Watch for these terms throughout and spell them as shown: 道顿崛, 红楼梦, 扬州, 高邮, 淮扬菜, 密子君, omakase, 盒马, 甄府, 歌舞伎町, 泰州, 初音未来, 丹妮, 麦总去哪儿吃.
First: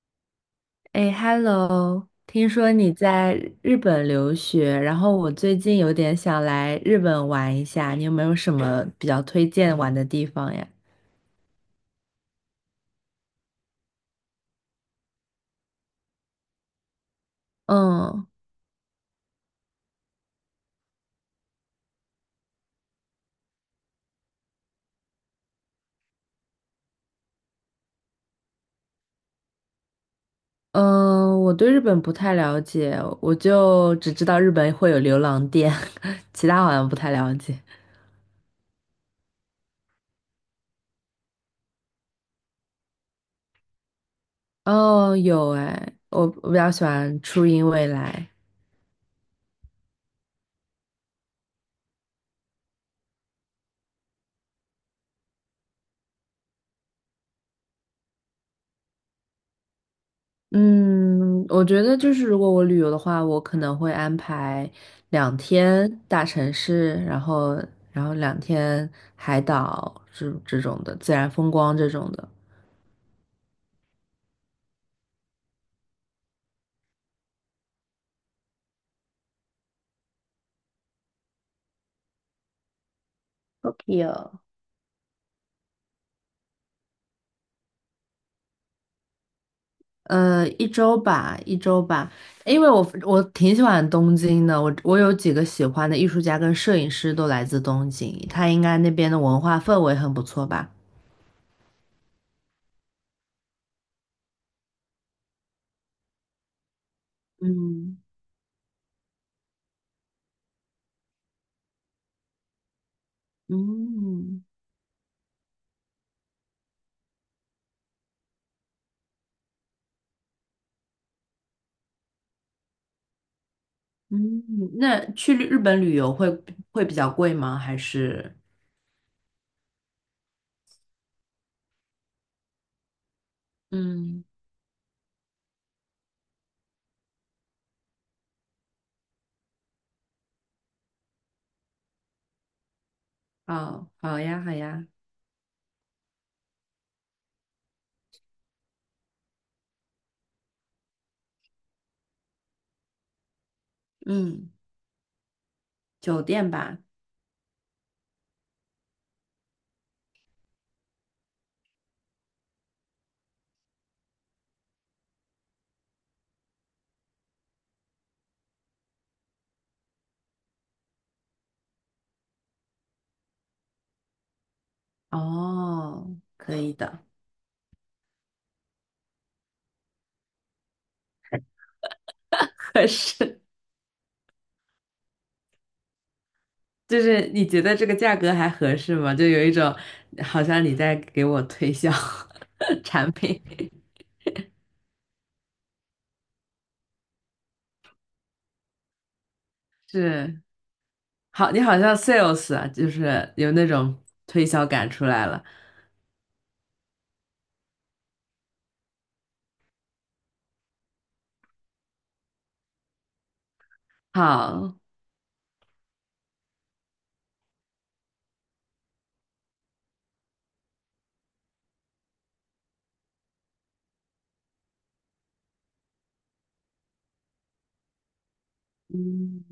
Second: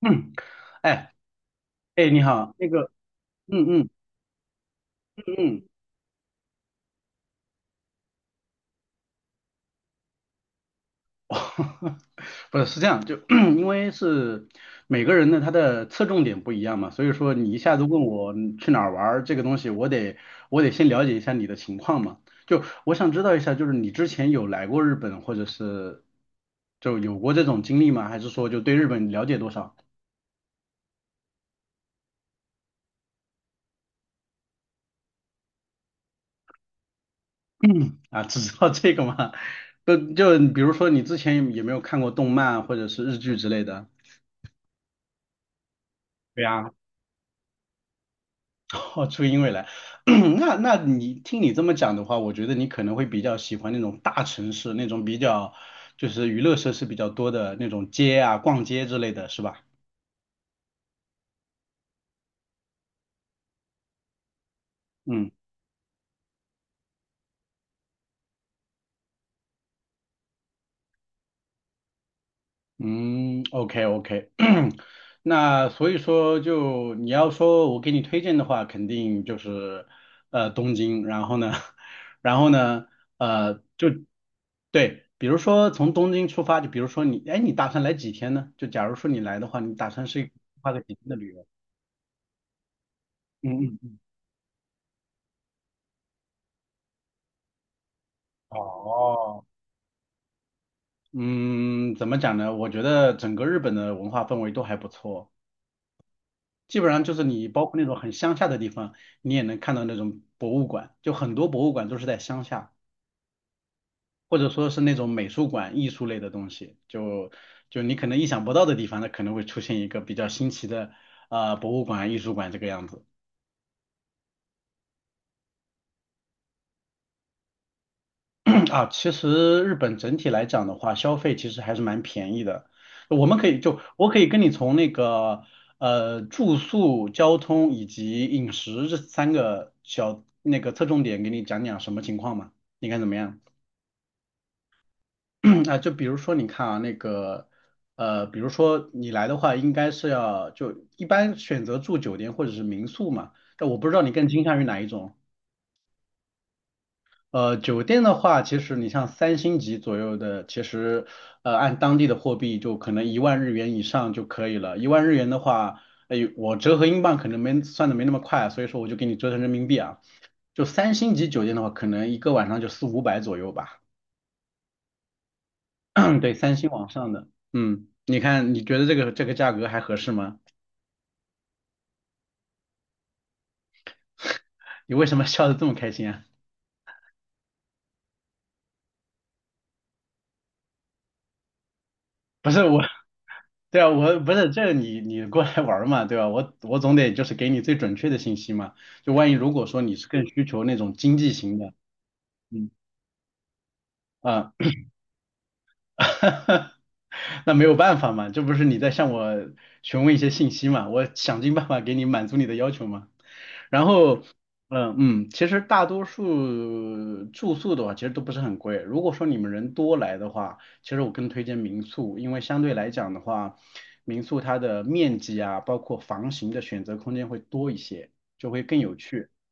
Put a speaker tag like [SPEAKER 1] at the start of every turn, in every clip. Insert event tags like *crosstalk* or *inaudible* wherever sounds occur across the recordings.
[SPEAKER 1] 嗯，
[SPEAKER 2] 哎
[SPEAKER 1] 哎
[SPEAKER 2] ，Hello，
[SPEAKER 1] 哎，你
[SPEAKER 2] 听
[SPEAKER 1] 好，那
[SPEAKER 2] 说
[SPEAKER 1] 个，
[SPEAKER 2] 你在
[SPEAKER 1] 嗯
[SPEAKER 2] 日
[SPEAKER 1] 嗯
[SPEAKER 2] 本留学，然后我最
[SPEAKER 1] 嗯，
[SPEAKER 2] 近有点想来日本玩一下，你有没有什么比较推荐玩的地方呀？
[SPEAKER 1] *laughs* 不是这样，就 *clears throat* 因为是每个人呢，他的侧重点不一样嘛，所以说你一下子问
[SPEAKER 2] 嗯
[SPEAKER 1] 我去哪儿玩儿这个东西，我得先了解一下你的情况嘛，就我想知道一下，就是你之前有来过日本，或者是就有过这种经历吗？还是说就对日本了解多少
[SPEAKER 2] 嗯，我对日本不太了解，我就只知道日本会有流浪店，*laughs* 其他好像不太了解。
[SPEAKER 1] 啊？只知道这个吗？*laughs* 就比如说你之前有没有看过动漫或者是日剧之类的？
[SPEAKER 2] 哦，有哎，我
[SPEAKER 1] 对
[SPEAKER 2] 我比较
[SPEAKER 1] 呀。
[SPEAKER 2] 喜欢初音未来。
[SPEAKER 1] *laughs* 哦，初音未来，*clears throat* 那你听你这么讲的话，我觉得你可能会比较喜欢那种大城市，那种比较就是娱乐设施比较多的那种街啊、逛街之类的，是吧？
[SPEAKER 2] 嗯，我觉得就是如果我旅游的话，我可能会安排
[SPEAKER 1] 嗯。
[SPEAKER 2] 两天大城市，然后两天海岛这种的自然风光这种的。
[SPEAKER 1] 嗯，OK OK，*clears throat* 那所以说就你要说我给你推荐的话，肯定就是东京，然后呢，*laughs* 然后呢，
[SPEAKER 2] o k
[SPEAKER 1] 就
[SPEAKER 2] 哦，
[SPEAKER 1] 对，比如说从东京出发，就比如说你，哎，你打算来几天呢？就假如说你来的话，你打算是
[SPEAKER 2] 一
[SPEAKER 1] 花个几
[SPEAKER 2] 周
[SPEAKER 1] 天的旅
[SPEAKER 2] 吧，
[SPEAKER 1] 游？
[SPEAKER 2] 因为我挺
[SPEAKER 1] 嗯
[SPEAKER 2] 喜
[SPEAKER 1] 嗯
[SPEAKER 2] 欢
[SPEAKER 1] 嗯。
[SPEAKER 2] 东京的，我有几个喜欢的艺术家跟摄影师都来自东京，他应该那边的文
[SPEAKER 1] 哦，
[SPEAKER 2] 化氛围很不错吧。
[SPEAKER 1] 嗯，怎么讲呢？我觉得整个日本的文化氛围都还不错。基本上就是你包括那种
[SPEAKER 2] 嗯
[SPEAKER 1] 很乡下的地方，你也能看到那种博物馆，就很多博物馆都是在乡下，或
[SPEAKER 2] 嗯。
[SPEAKER 1] 者说是那种美术馆、艺术类的东西，就你可能意想不到的地方，它可能会出现一个比较新奇的博物馆、艺术馆这个样子。
[SPEAKER 2] 嗯，那去日本旅游会比较贵吗？还是
[SPEAKER 1] 啊，其实日本整体来讲的话，消费其实还是蛮便宜的。我们可以就我可
[SPEAKER 2] 嗯，
[SPEAKER 1] 以跟你从那个住宿、交通以及饮食这三个小那个侧重点给你讲讲什么情况嘛？你看怎么样？*coughs*
[SPEAKER 2] 好，好呀，好呀，
[SPEAKER 1] *clears throat* 啊，就比如说你看啊，那个比如说你来的话，应该是要就一般选择住酒店或者是民宿嘛。但我不知道你更倾
[SPEAKER 2] 嗯，
[SPEAKER 1] 向于哪一种。
[SPEAKER 2] 酒店吧，
[SPEAKER 1] 酒店的话，其实你像三星级左右的，其实按当地的货币就可能一万日元以上就可以了。一万日元的话，哎，我折合英镑可能没算的没那么快，所以说我就给你折成人民币啊。就三星级酒店的话，可能一个晚上就四五百左右吧。*coughs*
[SPEAKER 2] 哦，
[SPEAKER 1] *clears throat* 对，三
[SPEAKER 2] 可
[SPEAKER 1] 星
[SPEAKER 2] 以
[SPEAKER 1] 往
[SPEAKER 2] 的。
[SPEAKER 1] 上的，嗯，你看你觉得这个这个价格还合适吗？
[SPEAKER 2] *laughs* 合适，
[SPEAKER 1] 你为什么笑得这么开心啊？
[SPEAKER 2] 就是你觉得这个价格还合适吗？就有一种好像你在给我推销
[SPEAKER 1] 不是我，
[SPEAKER 2] *laughs* 产品，
[SPEAKER 1] 对啊，我不是这你你过来玩儿嘛，对吧？我总得就是给你最准确的信息嘛。就万一如果说你是更
[SPEAKER 2] 是，
[SPEAKER 1] 需求那种经济
[SPEAKER 2] 好，
[SPEAKER 1] 型
[SPEAKER 2] 你
[SPEAKER 1] 的，
[SPEAKER 2] 好像 sales 啊，
[SPEAKER 1] 嗯
[SPEAKER 2] 就是有那种推
[SPEAKER 1] 啊。
[SPEAKER 2] 销感出来了。
[SPEAKER 1] *laughs* 那没有办法嘛，这不是你在向我询问一些信息嘛，我想尽办法给你满足你的要求嘛。然后，
[SPEAKER 2] 好，
[SPEAKER 1] 嗯嗯，其实大多数住宿的话，其实都不是很贵。如果说你们人多来的话，其实我更推荐民宿，因为相对来讲的话，民宿它的面积啊，包括房型的选择空间会多一些，就会更有趣。
[SPEAKER 2] 嗯。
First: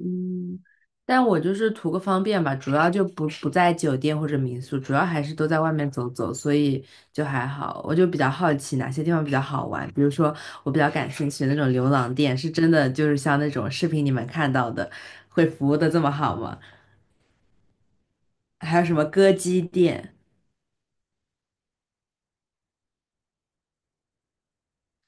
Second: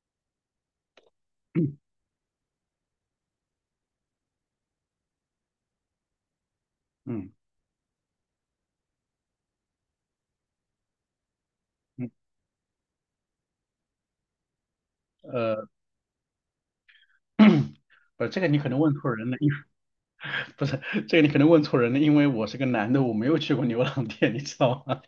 [SPEAKER 2] 嗯，但我就是图
[SPEAKER 1] *coughs*
[SPEAKER 2] 个方便吧，主要就不在酒店或者民宿，主要还是都在外面走走，所以就
[SPEAKER 1] 嗯
[SPEAKER 2] 还好。我就比较好奇哪些地方比较好玩，比如说我比较感兴趣的那种牛
[SPEAKER 1] 嗯，
[SPEAKER 2] 郎店，是真的就是像那种视频里面看到的，会服
[SPEAKER 1] 呃，
[SPEAKER 2] 务的这么好吗？
[SPEAKER 1] *coughs* *clears throat* 这个你可能
[SPEAKER 2] 还有
[SPEAKER 1] 问
[SPEAKER 2] 什么
[SPEAKER 1] 错人
[SPEAKER 2] 歌
[SPEAKER 1] 了。
[SPEAKER 2] 姬店？
[SPEAKER 1] 不是，这个你可能问错人了，因为我是个男的，我没有去过牛郎店，你知道吗？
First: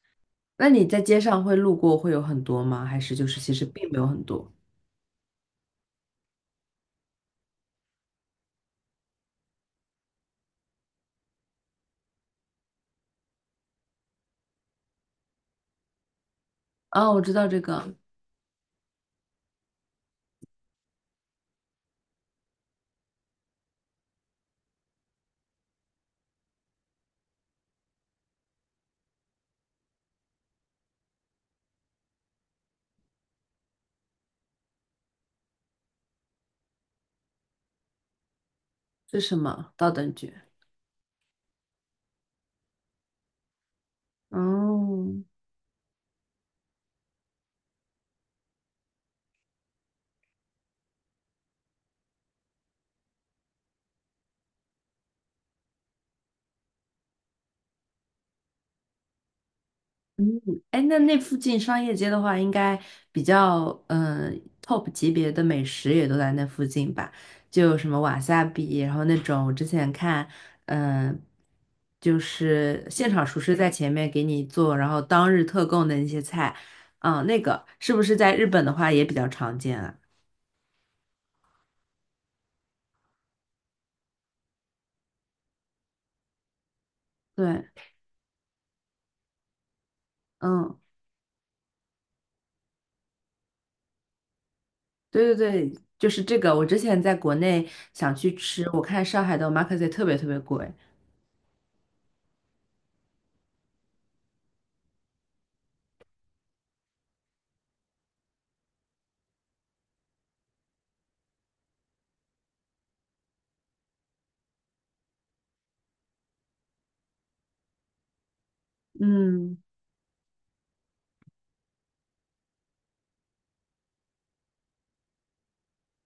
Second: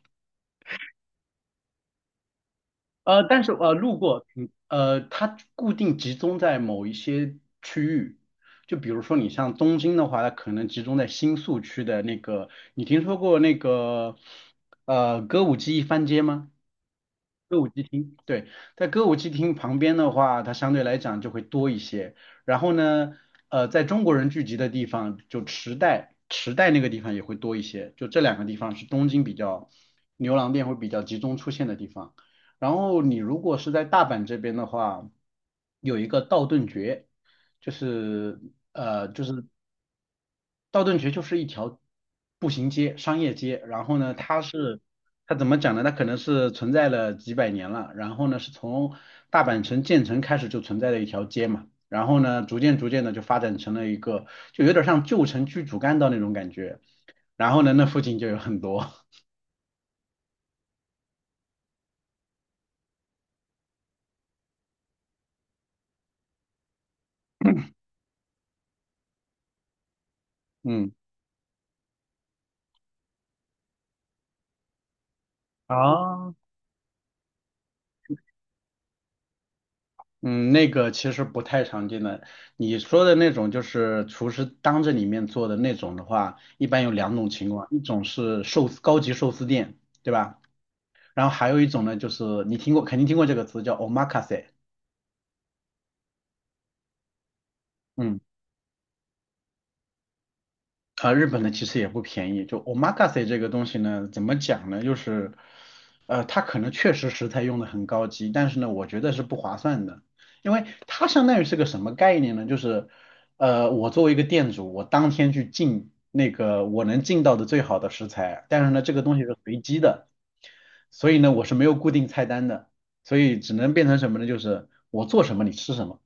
[SPEAKER 2] 那你在街上会路过会有很多吗？还
[SPEAKER 1] *laughs*
[SPEAKER 2] 是就是
[SPEAKER 1] 但是
[SPEAKER 2] 其实并
[SPEAKER 1] 路
[SPEAKER 2] 没有很
[SPEAKER 1] 过，
[SPEAKER 2] 多？
[SPEAKER 1] 它固定集中在某一些区域，就比如说你像东京的话，它可能集中在新宿区的那个，你听说过那个歌舞伎一番街吗？
[SPEAKER 2] 哦，我知道
[SPEAKER 1] 歌
[SPEAKER 2] 这
[SPEAKER 1] 舞伎
[SPEAKER 2] 个
[SPEAKER 1] 町，对，在歌舞伎町旁边的话，它相对来讲就会多一些。然后呢，在中国人聚集的地方，就池袋，池袋那个地方也会多一些。就这两个地方是东京比较牛郎店会比较集中出现的地方。然后你如果是在大阪这边的话，有一个道顿崛，就是呃，
[SPEAKER 2] 是
[SPEAKER 1] 就
[SPEAKER 2] 什
[SPEAKER 1] 是
[SPEAKER 2] 么，高等局
[SPEAKER 1] 道顿崛就是一条步行街、商业街，然后呢，
[SPEAKER 2] 哦，
[SPEAKER 1] 它怎么讲呢？它可能是存在了几百年了，然后呢，是从大阪城建成开始就存在的一条街嘛，然后呢，逐渐逐渐的就发展成了一个，就有点像旧城区主干道那种感觉，然后呢，那附近就有很多，
[SPEAKER 2] 嗯，哎，那附近商业街的话，应该比较top 级别的美食也都在那附近吧？就有什么瓦萨比，然后那种我之前看，
[SPEAKER 1] *laughs* 嗯。
[SPEAKER 2] 嗯、就是现场厨师在前面给你做，然后当日特供的那些
[SPEAKER 1] 啊，
[SPEAKER 2] 菜，那个是不是在日本的话也比较常见啊？
[SPEAKER 1] 嗯，那个其实不太常见的。你说的那种就是厨师当着你面做的那种的话，一般有两种情况，
[SPEAKER 2] 对，
[SPEAKER 1] 一种是寿司高级寿司店，对吧？
[SPEAKER 2] 嗯，
[SPEAKER 1] 然后还有一种呢，就是你听过，肯定听过这个词叫 omakase，
[SPEAKER 2] 对对对，就是这个。我之前在国内想
[SPEAKER 1] 嗯，
[SPEAKER 2] 去吃，我看上海的 omakase 特别特别贵，
[SPEAKER 1] 啊，日本的其实也不便宜。就 omakase 这个东西呢，怎么讲呢？就是，它可能确实食材用的很高级，但是呢，我觉得是不划算的，因为它相当于是个什么概念呢？就是，我作为一个店主，我当天去进那个我能进到的最好的食材，但是呢，这个东西是
[SPEAKER 2] 嗯。
[SPEAKER 1] 随机的，所以呢，我是没有固定菜单的，所以只能变成什么呢？就是我做什么你吃什么。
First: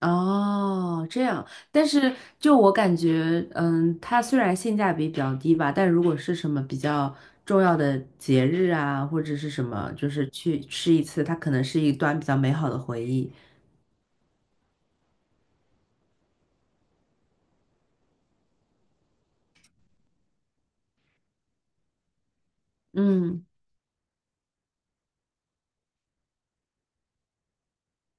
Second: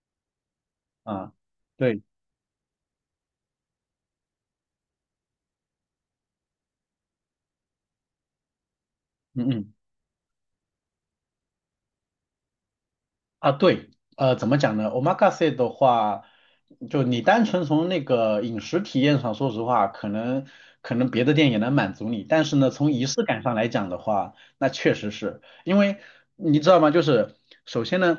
[SPEAKER 2] 哦，这
[SPEAKER 1] 啊，
[SPEAKER 2] 样，但
[SPEAKER 1] 对，
[SPEAKER 2] 是就我感觉，嗯，它虽然性价比比较低吧，但如果是什么比较重要的节日啊，或者
[SPEAKER 1] 嗯
[SPEAKER 2] 是什
[SPEAKER 1] 嗯
[SPEAKER 2] 么，就是去吃一次，它可能是一段比较美好的回忆。
[SPEAKER 1] 啊，对，怎么讲呢？omakase 的话，就你单纯从那个饮食体验上，说实话，可能别的店也能满足你，但是呢，从仪式感
[SPEAKER 2] 嗯，
[SPEAKER 1] 上来讲的话，那确实是因为你知道吗？就是首先呢，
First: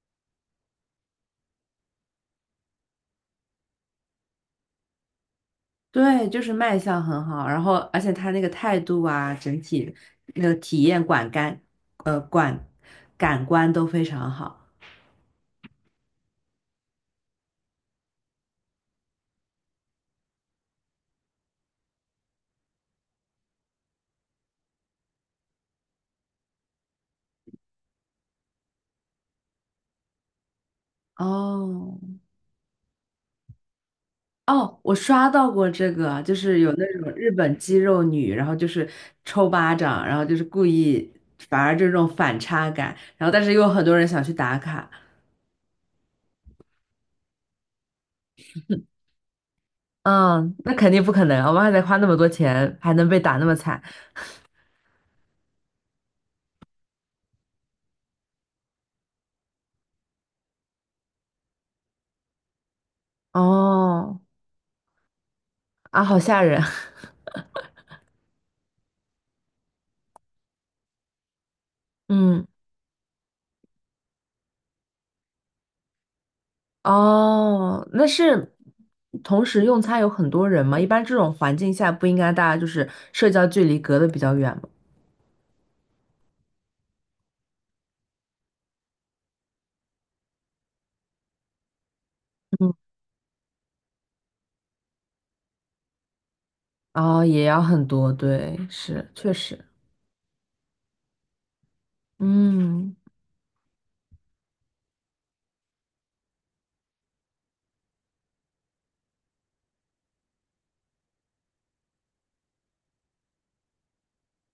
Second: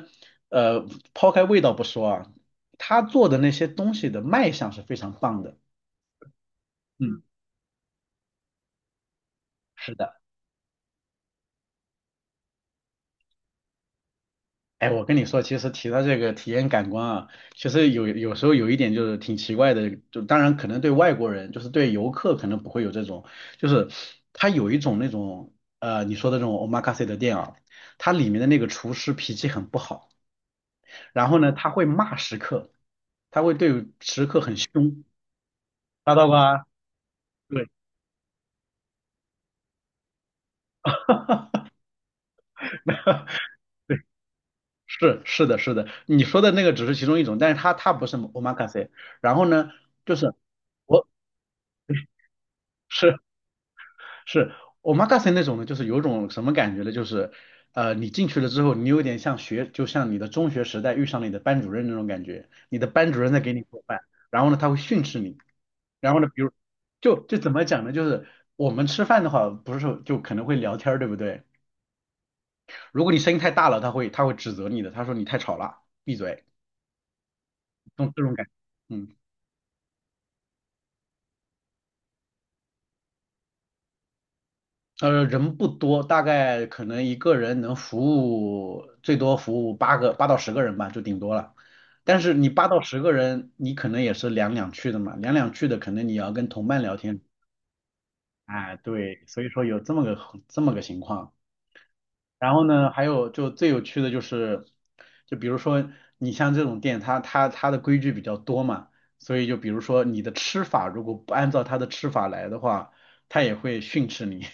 [SPEAKER 1] 呃，抛开味道不说啊，他做的那些东西的卖相是非常棒的，
[SPEAKER 2] 对，就是卖相
[SPEAKER 1] 嗯，
[SPEAKER 2] 很好，然后而且它那个态度啊，整
[SPEAKER 1] 是
[SPEAKER 2] 体
[SPEAKER 1] 的。
[SPEAKER 2] 那个体验管干，管感官都非常好。
[SPEAKER 1] 哎，我跟你说，其实提到这个体验感官啊，其实有时候有一点就是挺奇怪的，就当然可能对外国人，就是对游客可能不会有这种，就是他有一种那种你说的这种 omakase 的店啊，它里面的那个厨师脾气很不好，然后呢他会
[SPEAKER 2] 哦，
[SPEAKER 1] 骂食客，他会对食客很
[SPEAKER 2] 哦，我
[SPEAKER 1] 凶，
[SPEAKER 2] 刷到过这
[SPEAKER 1] 抓
[SPEAKER 2] 个，
[SPEAKER 1] 到
[SPEAKER 2] 就是
[SPEAKER 1] 吧？
[SPEAKER 2] 有那种日本
[SPEAKER 1] 对，
[SPEAKER 2] 肌肉女，然后就是抽巴掌，然后就是故意，反而这种反差感，然后但是又有很多人想去打卡。
[SPEAKER 1] 是是的是的，你说的那个只是其中一种，但是他不是 omakase，然后呢就是
[SPEAKER 2] 嗯，那肯定
[SPEAKER 1] 我
[SPEAKER 2] 不可能，我们还得花那么多钱，还能
[SPEAKER 1] 是
[SPEAKER 2] 被打那么惨。
[SPEAKER 1] 是 omakase 那种呢，就是有种什么感觉呢？就是，你进去了之后，你有点像学，就像你的中学时代遇上了你的班主任那种感觉。你的班主任在给你做饭，
[SPEAKER 2] 哦，
[SPEAKER 1] 然后呢，他会训斥你。
[SPEAKER 2] 啊，
[SPEAKER 1] 然
[SPEAKER 2] 好
[SPEAKER 1] 后呢，比
[SPEAKER 2] 吓
[SPEAKER 1] 如，
[SPEAKER 2] 人。
[SPEAKER 1] 就怎么讲呢？就是我们吃饭的话，不是说就可能会聊天儿，对不对？
[SPEAKER 2] *laughs* 嗯，
[SPEAKER 1] 如果你声音太大了，他会指责你的，他说你太吵了，闭嘴，
[SPEAKER 2] 哦，
[SPEAKER 1] 这
[SPEAKER 2] 那
[SPEAKER 1] 种这种感觉
[SPEAKER 2] 是
[SPEAKER 1] 嗯。
[SPEAKER 2] 同时用餐有很多人吗？一般这种环境下不应该大家就是社交距离隔得比较远吗？
[SPEAKER 1] 人不多，大概可能一个人能服务最多服务八到十个人吧，就顶多了。但是你八
[SPEAKER 2] 嗯，
[SPEAKER 1] 到十个人，你可能也是两两去的嘛，两两去的可能你要跟同伴聊天。
[SPEAKER 2] 哦，也要很多，对，
[SPEAKER 1] 哎，
[SPEAKER 2] 是，
[SPEAKER 1] 对，
[SPEAKER 2] 确
[SPEAKER 1] 所以
[SPEAKER 2] 实。
[SPEAKER 1] 说有这么个这么个情况。然后呢，
[SPEAKER 2] 嗯。
[SPEAKER 1] 还有就最有趣的就是，就比如说你像这种店，它的规矩比较多嘛，所以就比如说你的吃法如果不按照它的吃法来的话，它也会训斥你。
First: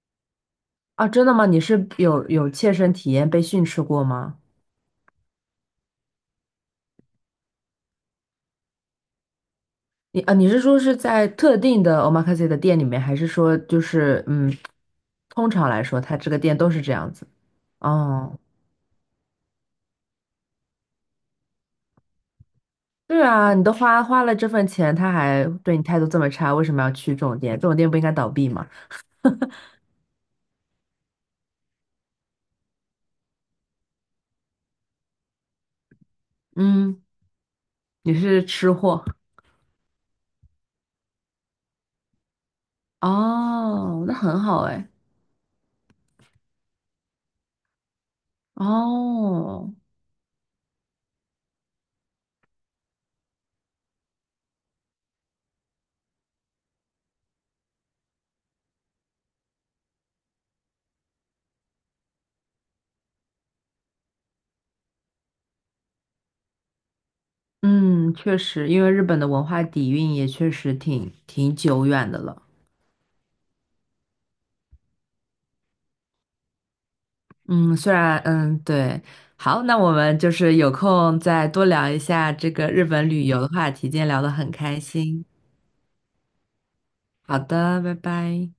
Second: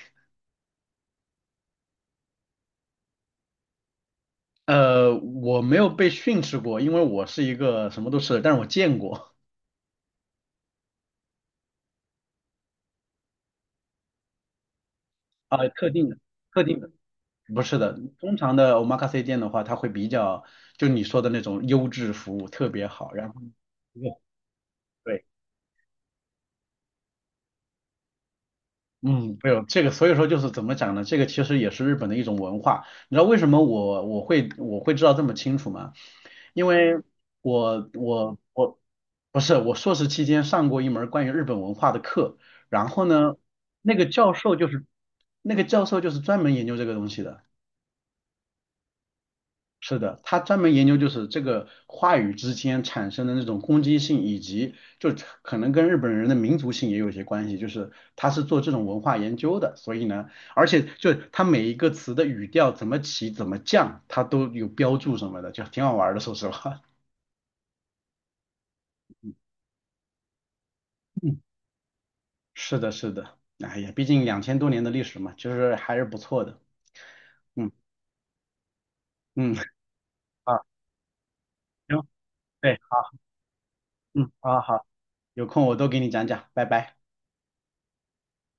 [SPEAKER 2] 啊，真的吗？你是有切身体验被训斥过吗？
[SPEAKER 1] 我没有被训斥过，因为我是一个什么都吃的，但是我见过
[SPEAKER 2] 你啊，你是说是在特定的 omakase 的店里面，还是说就是嗯，通
[SPEAKER 1] 啊、
[SPEAKER 2] 常来
[SPEAKER 1] 特
[SPEAKER 2] 说，
[SPEAKER 1] 定的，
[SPEAKER 2] 它这个店
[SPEAKER 1] 特
[SPEAKER 2] 都
[SPEAKER 1] 定
[SPEAKER 2] 是
[SPEAKER 1] 的，
[SPEAKER 2] 这样子？
[SPEAKER 1] 不是的，通
[SPEAKER 2] 哦，
[SPEAKER 1] 常的 omakase 店的话，它会比较就你说的那种优质服务特别好，
[SPEAKER 2] 对
[SPEAKER 1] 然后
[SPEAKER 2] 啊，你都花了这份钱，他
[SPEAKER 1] 对
[SPEAKER 2] 还对你态度这么差，为什么要去这种店？这种店不应该倒闭吗？
[SPEAKER 1] 嗯，没有这个，所以说就是怎么讲呢？这个其实也是日本的一种文化。你知道为什么我会知道这么清楚吗？因为
[SPEAKER 2] 嗯，
[SPEAKER 1] 我
[SPEAKER 2] 你
[SPEAKER 1] 我
[SPEAKER 2] 是吃
[SPEAKER 1] 我
[SPEAKER 2] 货
[SPEAKER 1] 不是我硕士期间上过一门关于日本文化的课，然后呢，那个
[SPEAKER 2] 哦，那
[SPEAKER 1] 教
[SPEAKER 2] 很
[SPEAKER 1] 授
[SPEAKER 2] 好
[SPEAKER 1] 就是
[SPEAKER 2] 哎。
[SPEAKER 1] 那个教授就是专门研究这个东西的。
[SPEAKER 2] 哦，
[SPEAKER 1] 是的，他专门研究就是这个话语之间产生的那种攻击性，以及就可能跟日本人的民族性也有一些关系。就是他是做这种文化研究的，所以呢，而且就他每一个词的语调怎么起、怎么降，他都有标注什么的，就挺好玩儿的。说实话，
[SPEAKER 2] 嗯，确实，因为日本的文化底蕴也确实
[SPEAKER 1] *laughs* 嗯，
[SPEAKER 2] 挺久远的了。
[SPEAKER 1] 是的，是的，哎呀，毕竟2000多年的历史嘛，就是还是不错的。嗯
[SPEAKER 2] 嗯，虽然嗯对，
[SPEAKER 1] 嗯，
[SPEAKER 2] 好，
[SPEAKER 1] *laughs*
[SPEAKER 2] 那我们就是
[SPEAKER 1] 啊，
[SPEAKER 2] 有空再多聊一
[SPEAKER 1] 行，
[SPEAKER 2] 下这个
[SPEAKER 1] 对，
[SPEAKER 2] 日本
[SPEAKER 1] 好，
[SPEAKER 2] 旅游的话题，今天聊
[SPEAKER 1] 嗯，
[SPEAKER 2] 得很
[SPEAKER 1] 好
[SPEAKER 2] 开
[SPEAKER 1] 好，
[SPEAKER 2] 心。
[SPEAKER 1] 有空我都给你讲讲，拜拜。
[SPEAKER 2] 好的，拜拜。